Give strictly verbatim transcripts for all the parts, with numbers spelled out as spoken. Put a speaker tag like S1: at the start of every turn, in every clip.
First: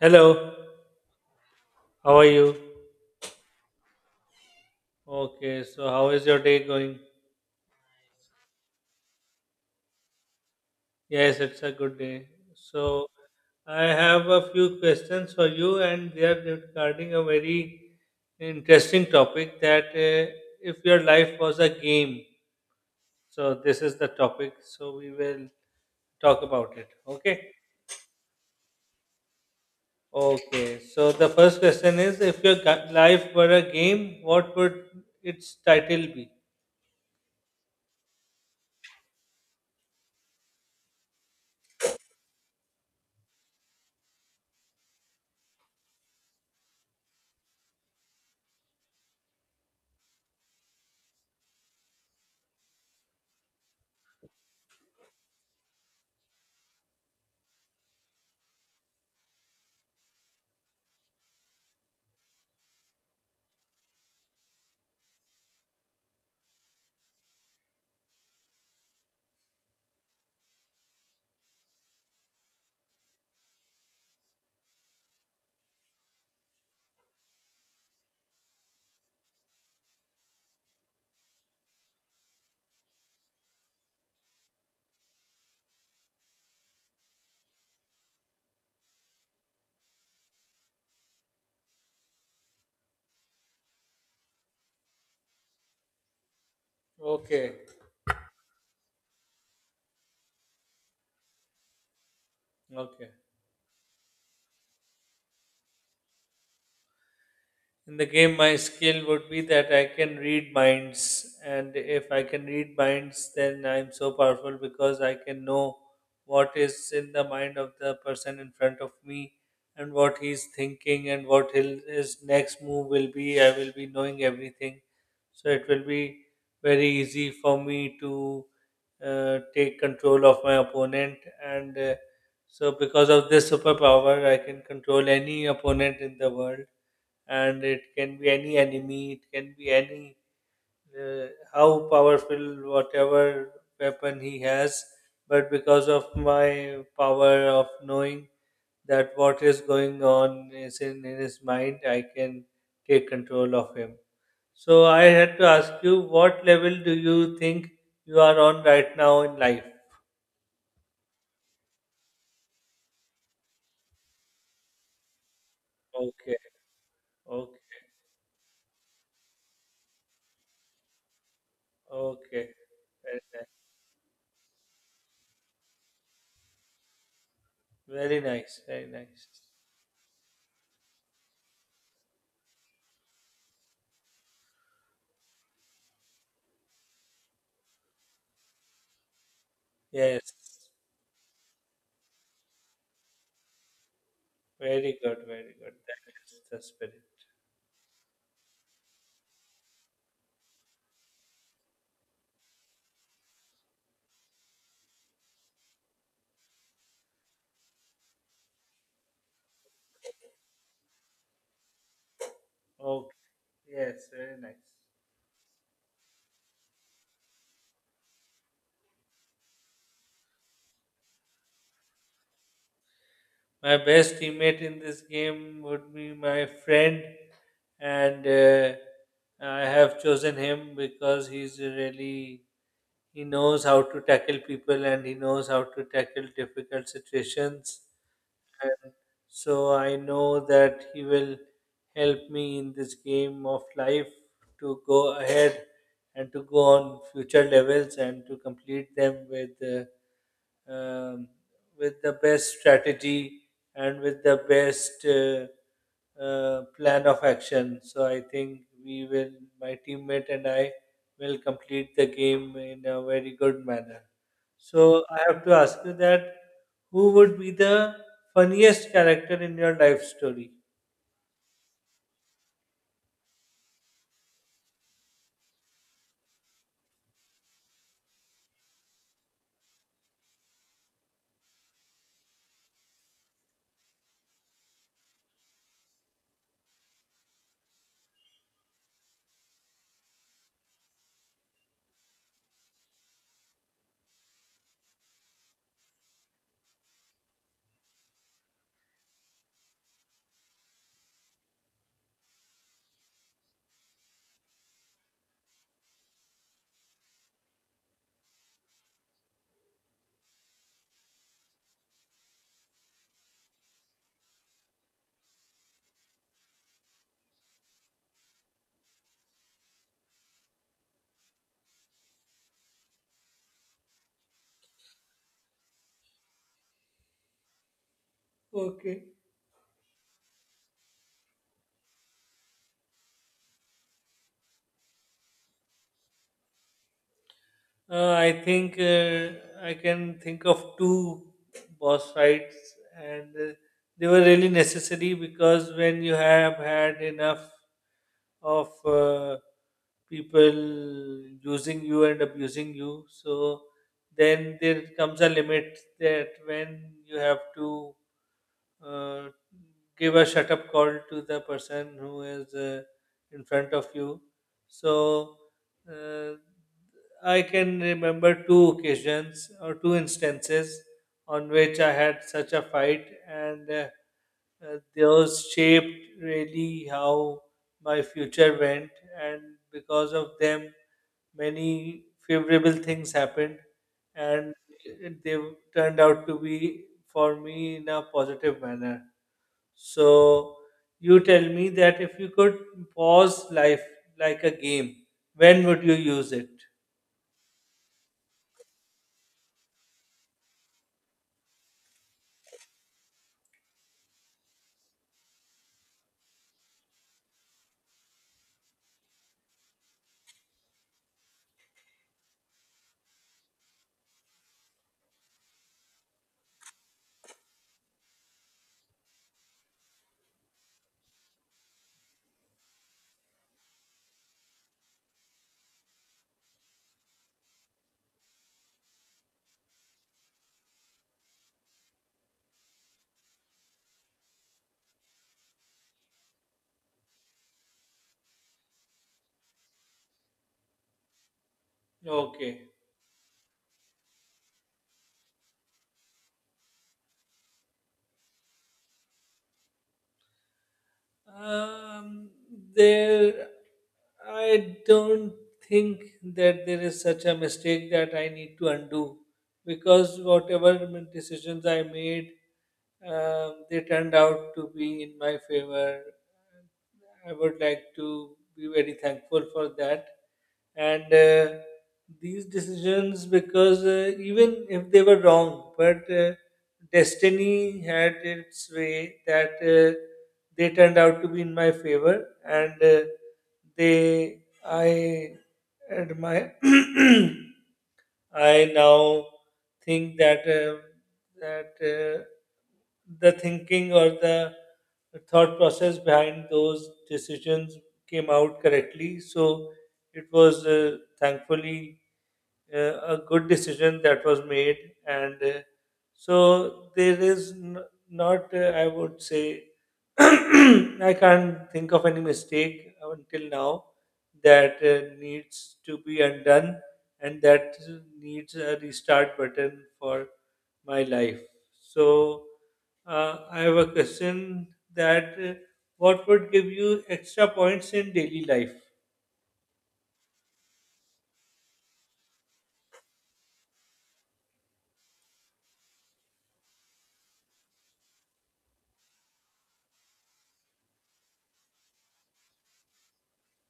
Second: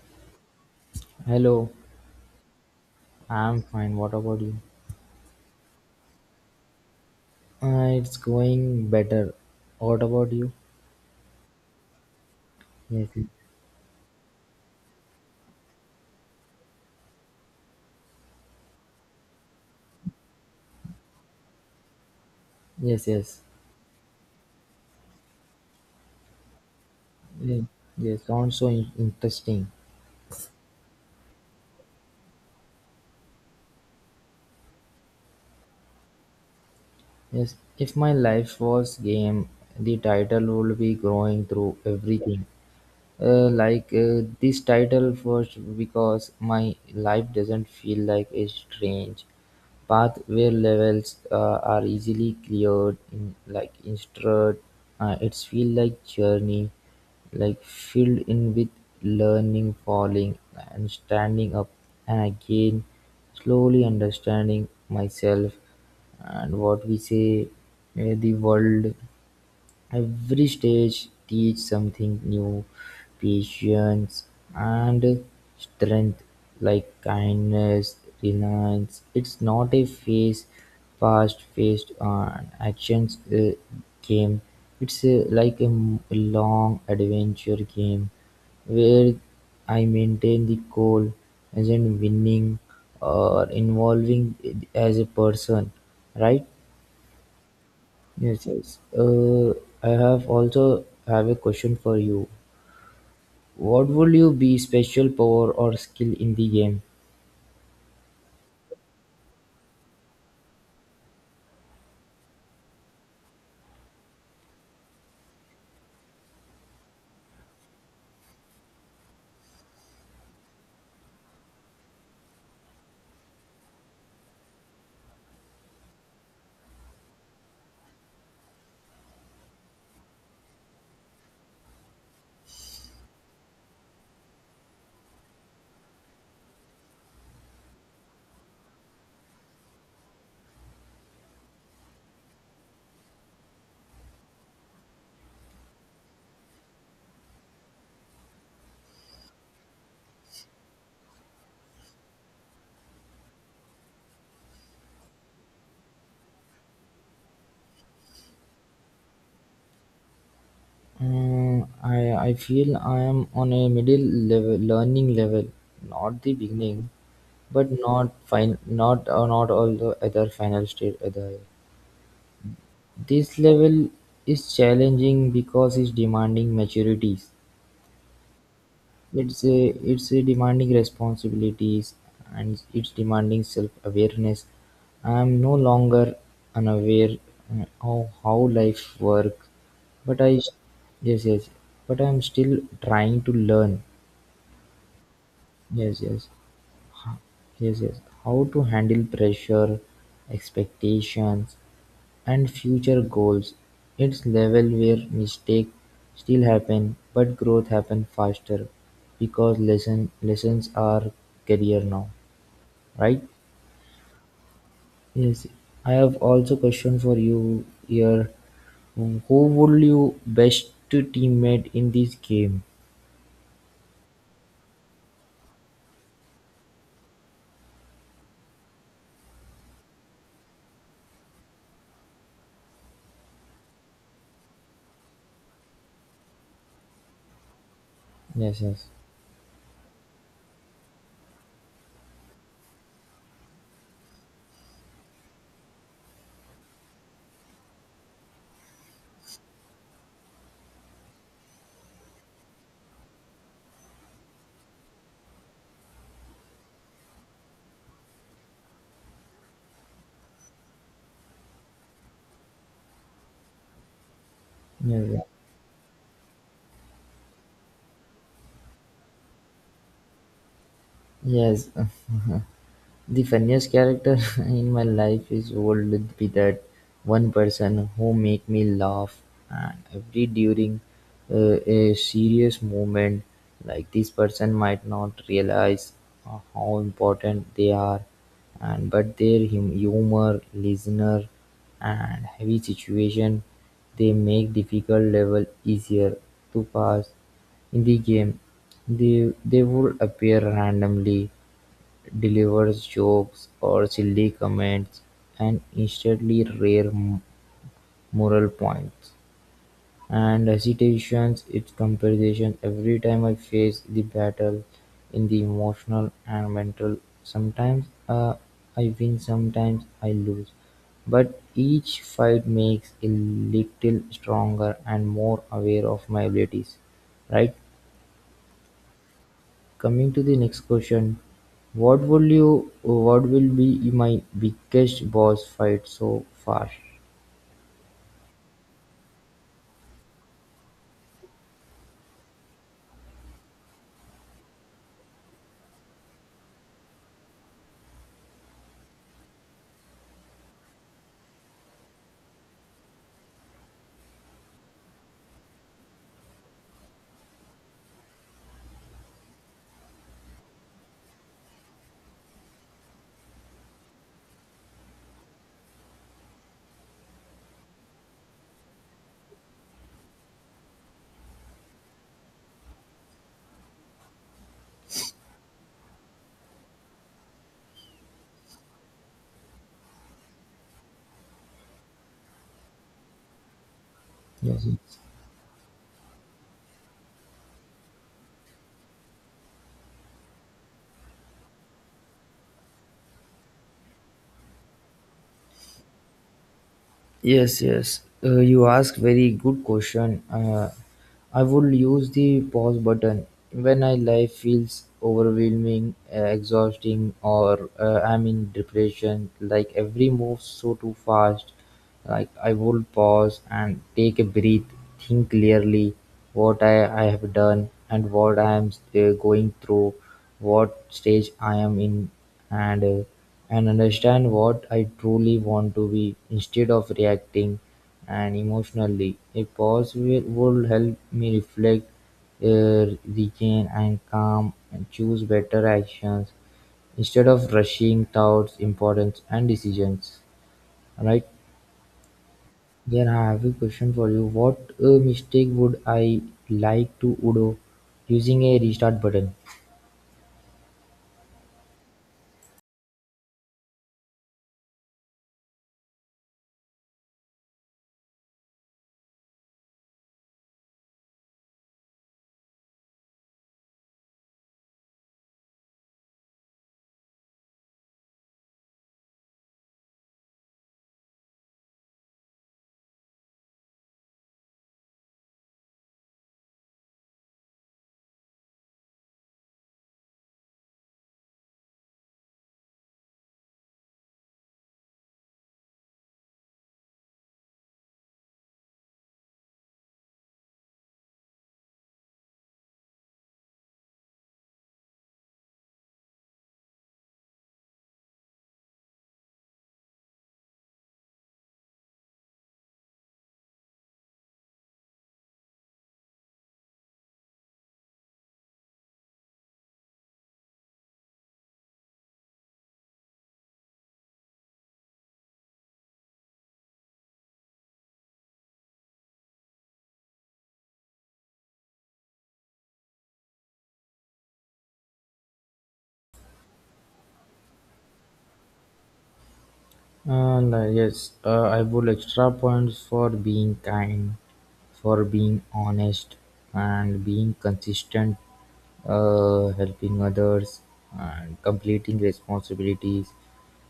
S1: Hello,
S2: Hello,
S1: how are you?
S2: I'm fine. What about you?
S1: Okay, so how is your day going?
S2: Uh, it's going better. What about you?
S1: Yes, it's a good day. So,
S2: Yes,
S1: I have a few questions for you, and they are regarding a very interesting topic that uh, if your life was a game,
S2: yes, yes.
S1: so this is the topic, so we will talk about it. Okay?
S2: Yes, yes, sounds so in- interesting.
S1: Okay, so the first question is if your gu- life were a game, what would its title be?
S2: Yes, if my life was game, the title would be growing through everything. Uh, like uh, this title first because my life doesn't feel like a strange path where levels uh, are easily cleared in like instead uh, it's feel like journey like filled in with learning falling and standing up and again slowly understanding myself and what we say, uh, the world. Every stage teaches something new, patience and strength, like kindness, reliance. It's not a phase past faced, on actions uh, game. It's uh, like a m- long adventure game where I maintain the goal as in winning or involving, uh, as a person, right?
S1: Okay,
S2: Yes, yes. Uh, I have also have a question for you.
S1: okay.
S2: What would you be special power or skill in the game?
S1: In the game, my skill would be that I can read minds, and if I can read minds, then I'm so powerful because I can know what is in the mind of the person in front of me and what he's thinking and what he'll, his next move will be. I will be knowing everything, so it will be very easy for me to uh, take control of my opponent. And uh, so, because of this superpower, I can control any opponent in the world, and it can be any enemy, it can be any uh, how powerful whatever weapon he has. But because of my power of knowing that what is going on is in, in his mind, I can take control of him. So I had to ask you, what level do you think you are on right now in life?
S2: Uh, I I feel I am on a middle level learning level, not the
S1: Okay,
S2: beginning,
S1: okay,
S2: but not fine, not uh, not all the other final state other.
S1: okay.
S2: This level is challenging because it's demanding maturities.
S1: Very nice, very nice. Very nice.
S2: It's a it's a demanding responsibilities and it's demanding self awareness. I am no longer unaware uh, of how life work, but
S1: Yes.
S2: I, yes, yes, but I am still trying to learn.
S1: Very good, very good. That
S2: Yes, yes.
S1: is the spirit.
S2: Ha- yes, yes. How to handle pressure, expectations, and future goals, it's level where mistakes still happen but growth happen faster because lesson lessons are career now,
S1: Okay.
S2: right?
S1: Yes, very nice.
S2: Yes, I have also question for you here. Who would you best teammate in this game?
S1: My best teammate in this game would be my friend, and uh, I have chosen him because he's really he knows how to tackle people and he knows how to tackle difficult situations.
S2: Yes, yes,
S1: And so I know that he will help me in this game of life to go ahead and to go on future levels and to complete them with uh, um, with the best strategy and with the best uh, uh, plan of action. So I think we will, my teammate and I will complete the game in a very good manner. So
S2: yes,
S1: I
S2: yes.
S1: have to ask you, that who would be the funniest character in your life story?
S2: Yes. The funniest character in my life is would be that one person who make me laugh and every during uh, a serious moment. Like this person might not realize uh, how important they are, and but their hum- humor, listener, and heavy situation, they make difficult level easier to pass in the game. They they would appear randomly, delivers jokes or silly comments and instantly rare m- moral points. And hesitations its comparison every time I face the battle in the emotional and mental. Sometimes, uh, I win, sometimes I lose. But each fight makes a little stronger and more aware of my abilities, right?
S1: Okay.
S2: Coming to the next question, what will you what will be my biggest boss fight so far?
S1: Uh, I think uh, I can think of two boss fights, and uh, they were really necessary because when you have had enough of uh, people using you and abusing you. So then there comes a limit that when you have to uh, give a shut up call to the person who is uh, in front of you. So uh, I can remember two occasions or two instances on which I had such a fight, and uh, uh, those shaped really how my future went. And because of them, many favorable things happened, and
S2: Yes.
S1: they turned out to be for me in a positive manner. So you tell me, that if you could pause life like a game, when would you use it?
S2: Yes, yes. Uh, you ask very good question. Uh, I would use the pause button when I life feels overwhelming, uh, exhausting, or uh, I'm in depression. Like every move so too fast. Like I would pause and take a breath, think clearly what I, I have done and what I am uh, going through, what stage I am in, and uh, and understand what I truly want to be instead of reacting and emotionally. A pause will, will help me reflect, uh, regain and calm and choose better actions instead of rushing thoughts, importance and decisions. Right?
S1: Okay.
S2: Then I have a question for you. What uh, mistake would I like to undo using a restart button?
S1: Um, there, I don't think that there is such a mistake that I need to undo, because whatever m- decisions I made, um, they turned out to be in my favor. I would like to be very thankful for that, and uh, these decisions, because uh, even if they were wrong, but uh, destiny had its way that uh, they turned out to be in my favor. And uh, they I admire I now think that uh, that uh, the thinking or the thought process behind those decisions came out correctly. So it was uh, thankfully uh, a good decision that was made, and uh, so there is n- not uh, I would say I can't think of any mistake until now that uh, needs to be undone and that needs a restart button for my life. So, uh, I have a question that uh, what would give you extra points in daily life?
S2: And uh, Yes, uh, I would like extra points for being kind, for being honest, and being consistent, uh, helping others, and completing responsibilities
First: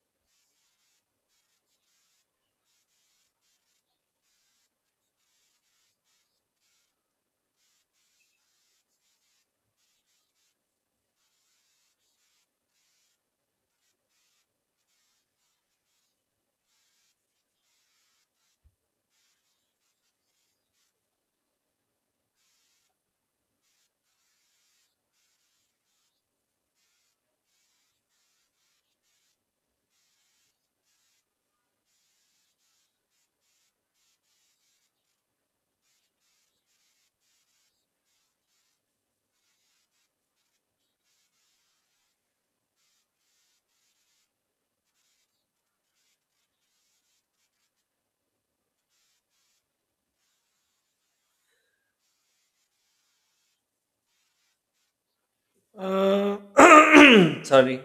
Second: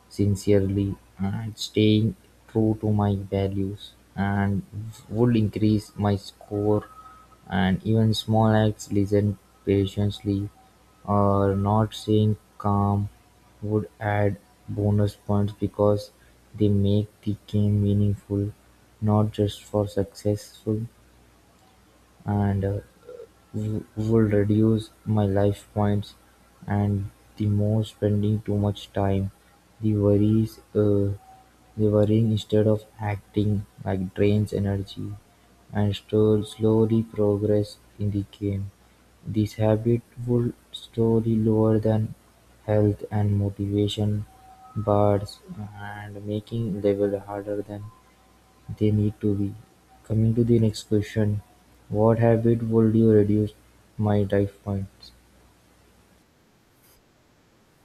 S2: sincerely and staying true to my values and would increase my score and even small acts listen patiently or not saying calm would add bonus points because they make the game meaningful not just for successful and uh, w- would reduce my life points and the more spending too much time the worries, uh, the worrying instead of acting like drains energy and store slowly progress in the game. This habit will slowly lower than health and motivation bars and making level harder than they need to be. Coming to the next question, what habit would you reduce my life miles?
S1: Uh, sorry.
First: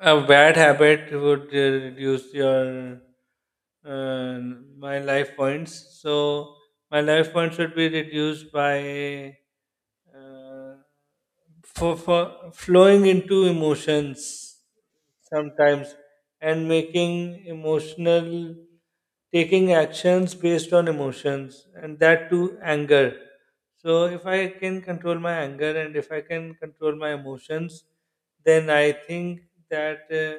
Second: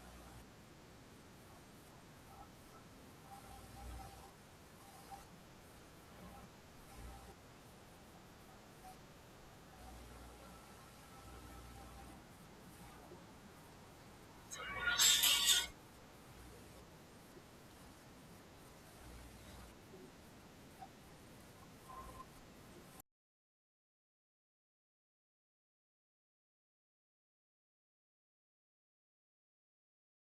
S1: A bad habit would uh, reduce your uh, my life points. So my life points would be reduced by uh, for, for flowing into emotions sometimes and making emotional taking actions based on emotions, and that too anger. So if I can control my anger and if I can control my emotions, then I think that uh,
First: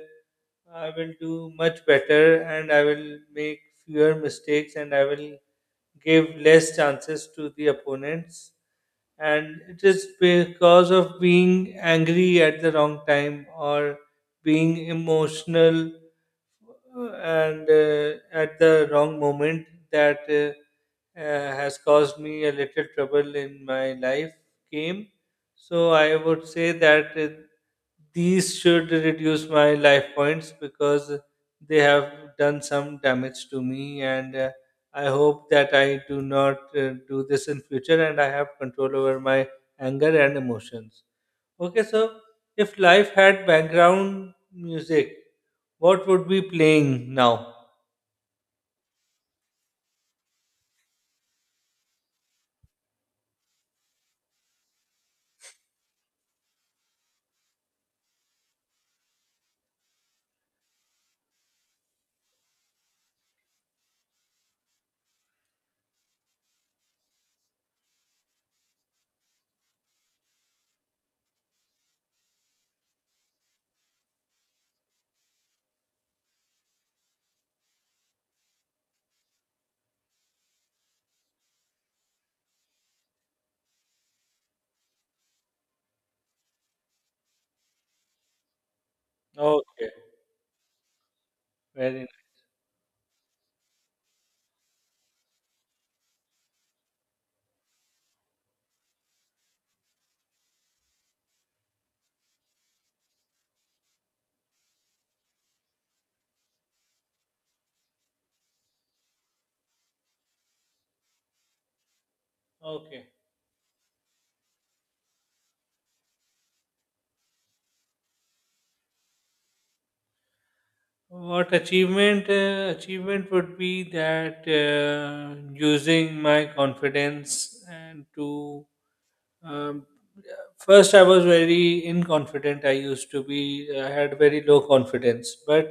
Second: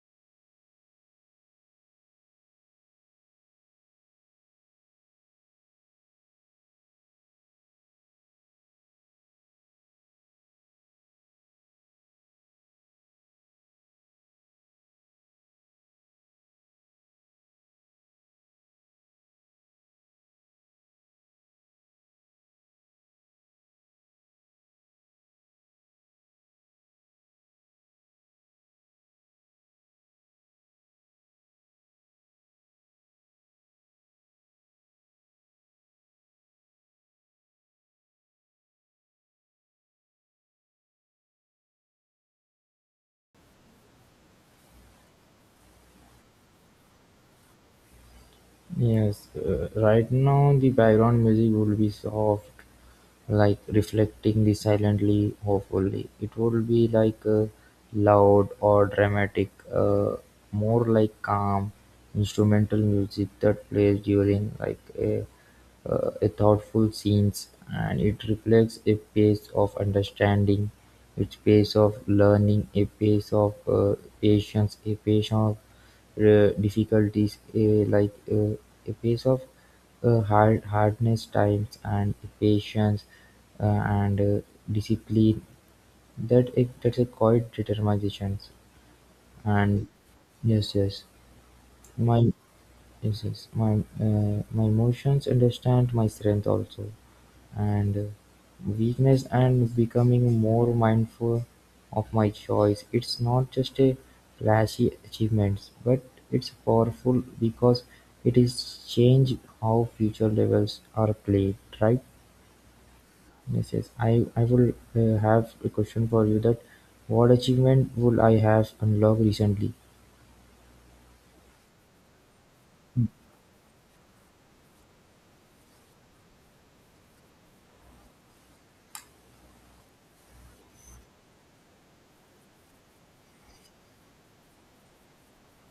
S1: I will do much better and I will make fewer mistakes and I will give less chances to the opponents. And it is because of being angry at the wrong time or being emotional uh, and uh, at the wrong moment that uh, uh, has caused me a little trouble in my life game. So I would say that uh, these should reduce my life points because they have done some damage to me. And uh, I hope that I do not uh, do this in future and I have control over my anger and emotions. Okay, so if life had background music, what would be playing now?
S2: Yes, uh, right now the background music would be soft, like reflecting the silently, hopefully. It would be like uh, loud or dramatic, uh, more like calm instrumental music that plays during like a, uh, a thoughtful scenes, and it reflects a pace of understanding, a pace of learning, a pace of uh, patience, a pace of uh, difficulties, uh, like uh, a piece of uh, hard hardness, times and patience, uh, and uh, discipline that it that's a quite determination and
S1: Okay,
S2: yes, yes,
S1: very nice.
S2: my, yes, yes, my, uh, my emotions understand my strength also, and uh, weakness and becoming more mindful of my choice. It's not just a flashy achievements, but it's powerful because it is change how future levels are played. Right?
S1: Okay.
S2: Yes, yes. I I will uh, have a question for you that what achievement would I have unlocked recently?
S1: What achievement uh, achievement would be that uh, using my confidence and to Um, first, I was very inconfident. I used to be, I had very low confidence, but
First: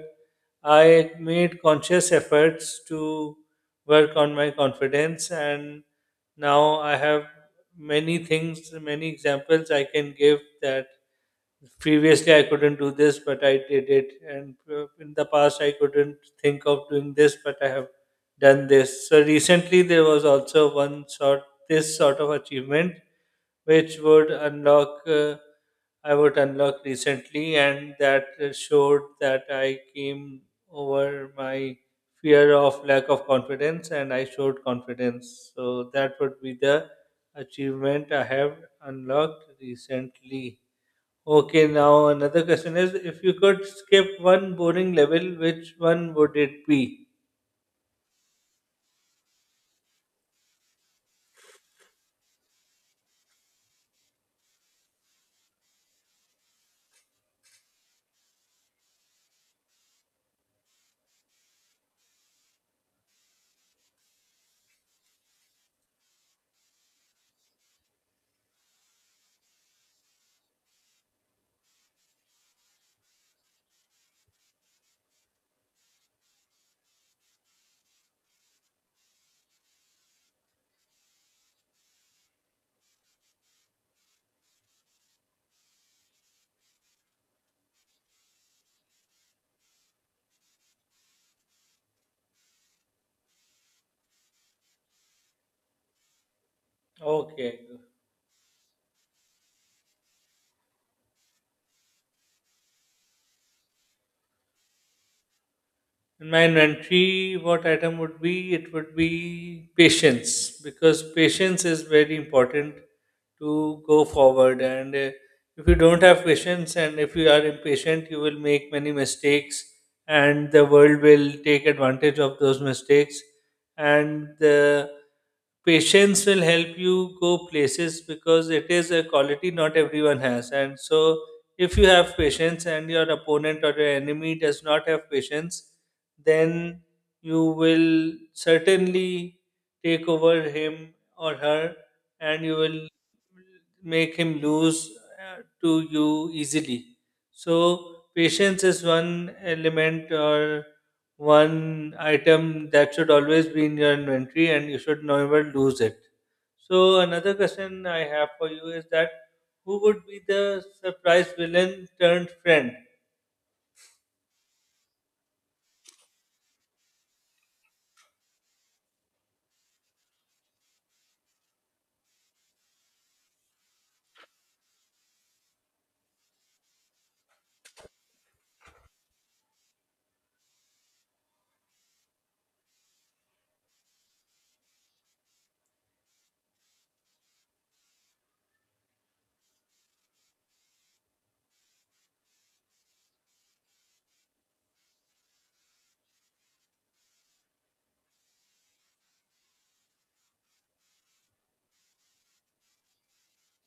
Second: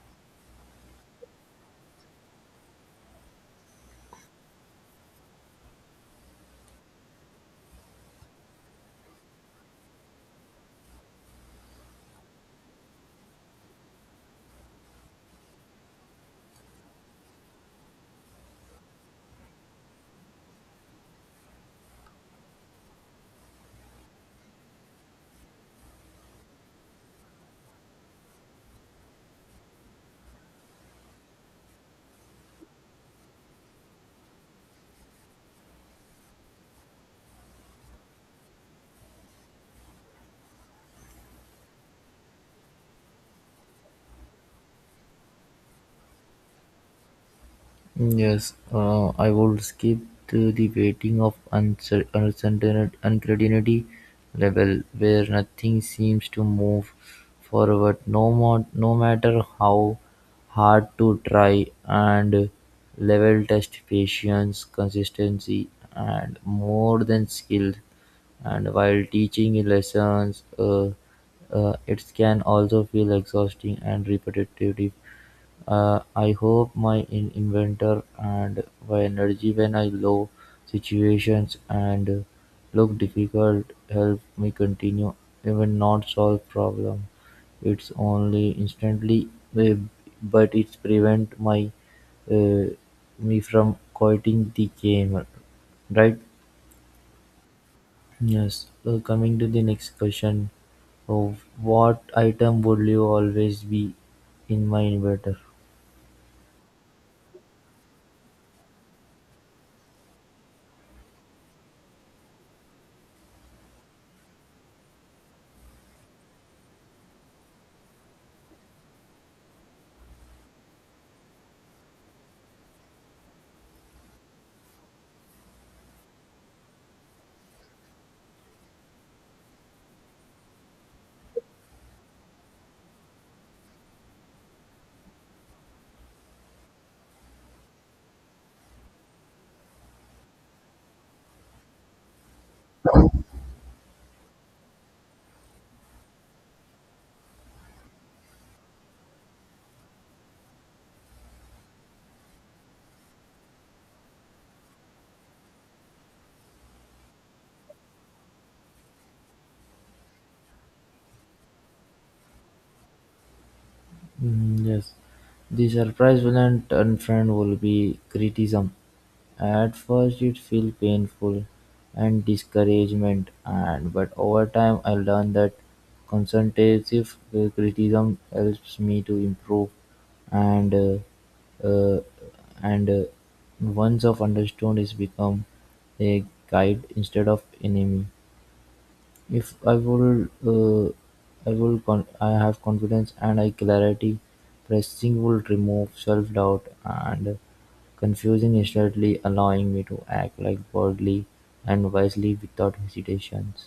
S1: I made conscious efforts to work on my confidence, and now I have many things, many examples I can give, that previously I couldn't do this, but I did it, and uh, in the past I couldn't think of doing this, but I have done this. So recently there was also one sort this sort of achievement which would unlock uh, I would unlock recently, and that uh, showed that I came over my fear of lack of confidence, and I showed confidence. So that would be the achievement I have unlocked recently. Okay, now another question is: if you could skip one boring level, which one would it be?
S2: Yes, uh, I would skip to the waiting of uncer- uncertain- uncertainty level where nothing seems to move forward, no, mo- no matter how hard to try, and level test patience, consistency, and more than skill. And while teaching lessons, uh, uh, it can also feel exhausting and repetitive. uh, I hope my in inventor and my energy when I low situations and look difficult help me continue even not solve problem. It's only instantly, eh, but it's prevent my, uh, me from quitting the game, right?
S1: Okay.
S2: Yes, so coming to the next question of what item would you always be in my inventor.
S1: And my inventory, what item would be? It would be patience, because patience is very important to go forward. And uh, if you don't have patience and if you are impatient, you will make many mistakes, and the world will take advantage of those mistakes. And the patience will help you go places, because it is a quality not everyone has. And so, if you have patience and your opponent or your enemy does not have patience, then you will certainly take over him or her, and you will make him lose uh, to you easily. So, patience is one element or one item that should always be in your inventory, and you should never lose it. So, another question I have for you is that who would be the surprise villain turned friend?
S2: Mm, yes, the surprise villain and friend will be criticism. At first, it feels painful and discouragement, and but over time, I learned that constructive uh, criticism helps me to improve, and uh, uh, and uh, once I've understood, it's become a guide instead of enemy. If I would, uh, I will. Con- I have confidence and I clarity. Pressing will remove self-doubt and confusing instantly, allowing me to act like boldly and wisely without hesitations.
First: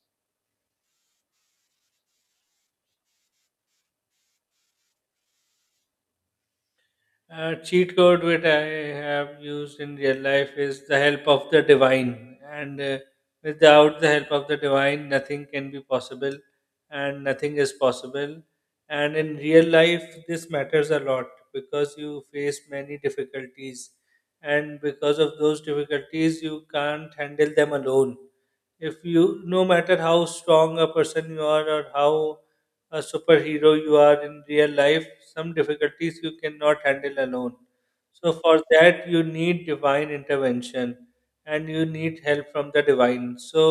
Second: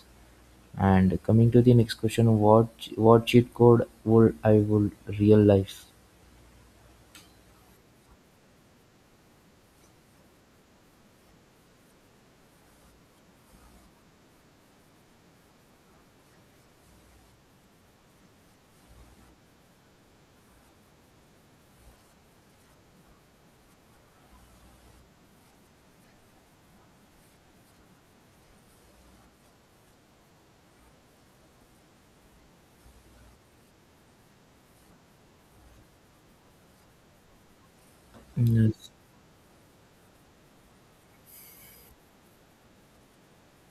S2: And coming to the next question, what what cheat code would I would realize?
S1: Uh, cheat code which I have used in real life is the help of the divine. And uh, without the help of the divine, nothing can be possible, and nothing is possible. And in real life, this matters a lot, because you face many difficulties, and because of those difficulties, you can't handle them alone. If you, no matter how strong a person you are, or how a superhero you are in real life, some difficulties you cannot handle alone. So for
S2: Yes,
S1: that you need divine intervention, and you need help from the divine. So,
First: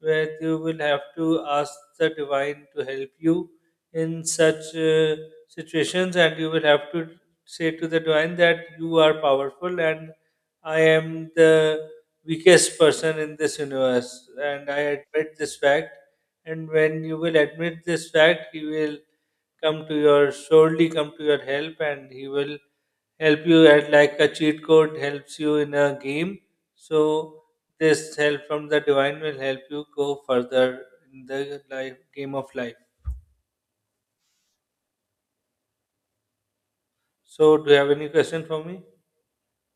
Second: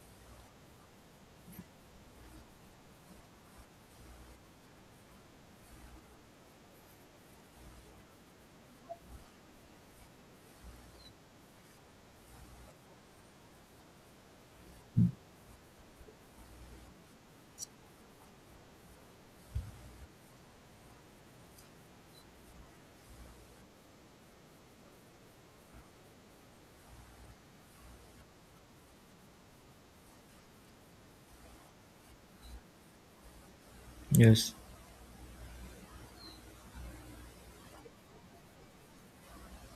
S1: where you will have to ask the divine to help you in such uh, situations, and you will have to say to the divine that you are powerful and I am the weakest person in this universe. And I admit this fact. And when you will admit this fact, he will come to your surely come to your help, and he will help you at like a cheat code helps you in a game. So this help from the divine will help you go further in the life game of life.
S2: yes,
S1: So do you have any question for me?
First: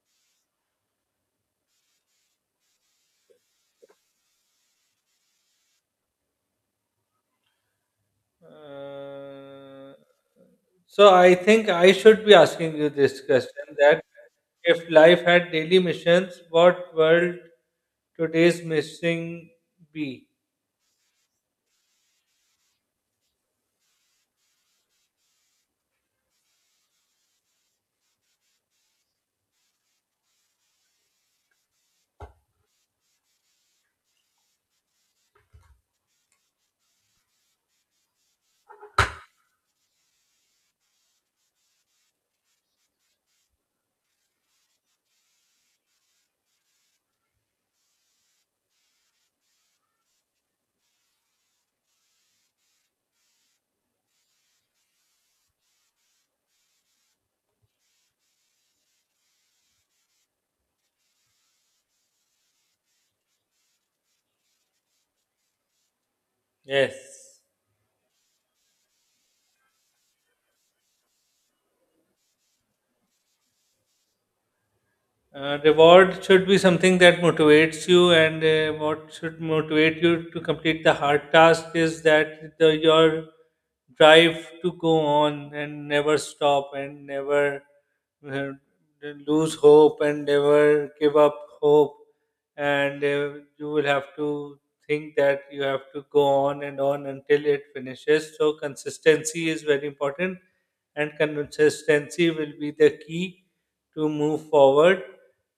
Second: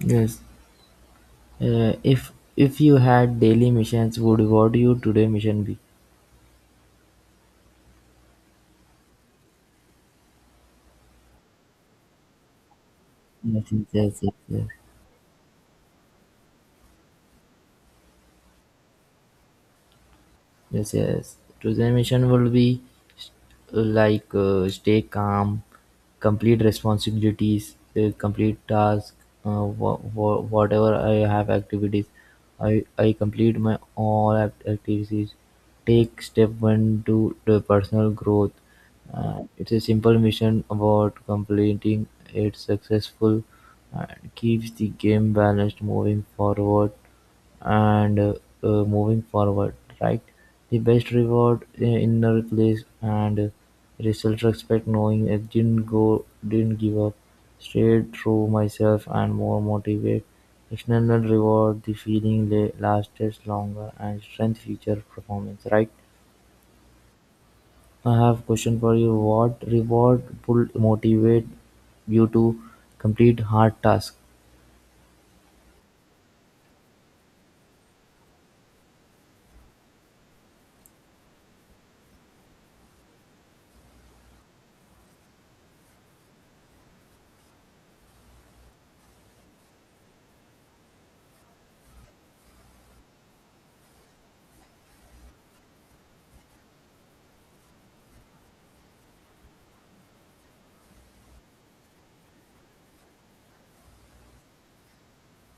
S2: yes. Uh, if if you had daily missions, would what you today mission be?
S1: Uh, So I think I should be asking you this
S2: Yes,
S1: question,
S2: yes,
S1: that
S2: yes, yes, yes.
S1: if life had daily missions, what world today's missing be?
S2: Yes, yes. To mission will be like, uh, stay calm, complete responsibilities, uh, complete task, uh, wha- wha- whatever I have activities, I I complete my all act- activities. Take step one to the personal growth. Uh, it's a simple mission about completing it successful and keeps the game balanced moving forward and uh, uh, moving forward, right? The best reward i- inner place and uh, self-respect, knowing I didn't go, didn't give up, stayed true myself, and more motivated. External reward, the feeling la- lasted longer and strength future performance, right?
S1: Yes.
S2: I have question for you. What reward will motivate you to complete hard task?
S1: Uh, reward should be something that motivates you, and uh, what should motivate you to complete the hard task is that the, your drive to go on and never stop and never uh, lose hope and never give up hope. And uh, you will have to think that you have to go on and on until it finishes. So, consistency is very important, and consistency will be the key to move forward.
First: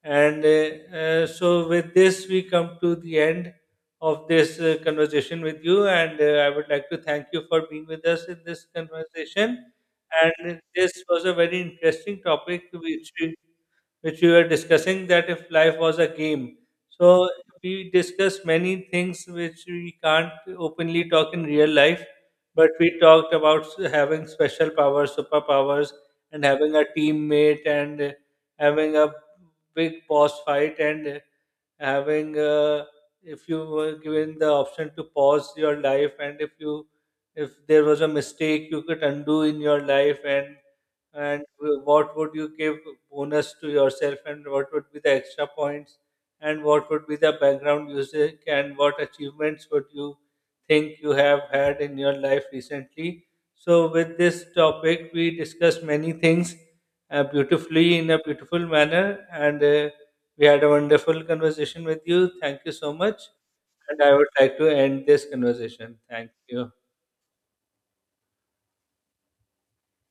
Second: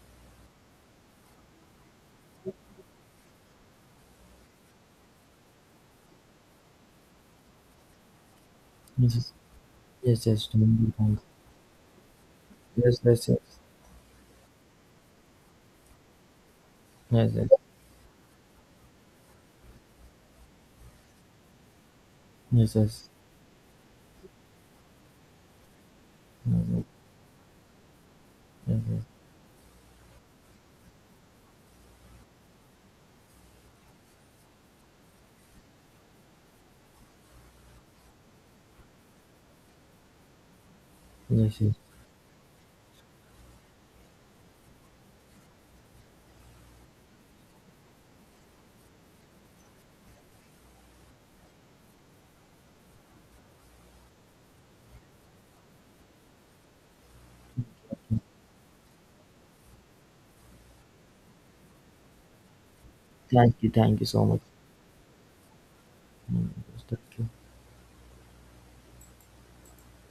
S1: And uh, uh, so, with this, we come to the end of this uh, conversation with you. And uh, I would like to thank you for being with us in this
S2: Yes,
S1: conversation.
S2: yes, yes.
S1: And this
S2: Yes,
S1: was a very interesting topic,
S2: yes,
S1: which
S2: yes.
S1: we
S2: Yes,
S1: which we were discussing, that if life was a game. So
S2: yes,
S1: we discussed many things which we can't openly talk in real life, but
S2: yes,
S1: we
S2: yes.
S1: talked about s- having special powers, superpowers, and having a
S2: Mm,
S1: teammate, and uh, having
S2: okay.
S1: a big boss fight, and uh, having uh, if you were given the option to pause your life, and if you, if there was a mistake you could undo in your life, and and
S2: Yes. Yes.
S1: what would you give bonus to yourself, and what would be the extra points, and what would be the background music, and what achievements would you think you have had in your life recently. So with this topic we discussed many things uh, beautifully, in a beautiful manner. And uh, we had a wonderful conversation with you. Thank you so much.
S2: Thank you, thank
S1: And
S2: you
S1: I
S2: so
S1: would
S2: much.
S1: like to end this conversation. Thank
S2: Mm,
S1: you.
S2: thank you.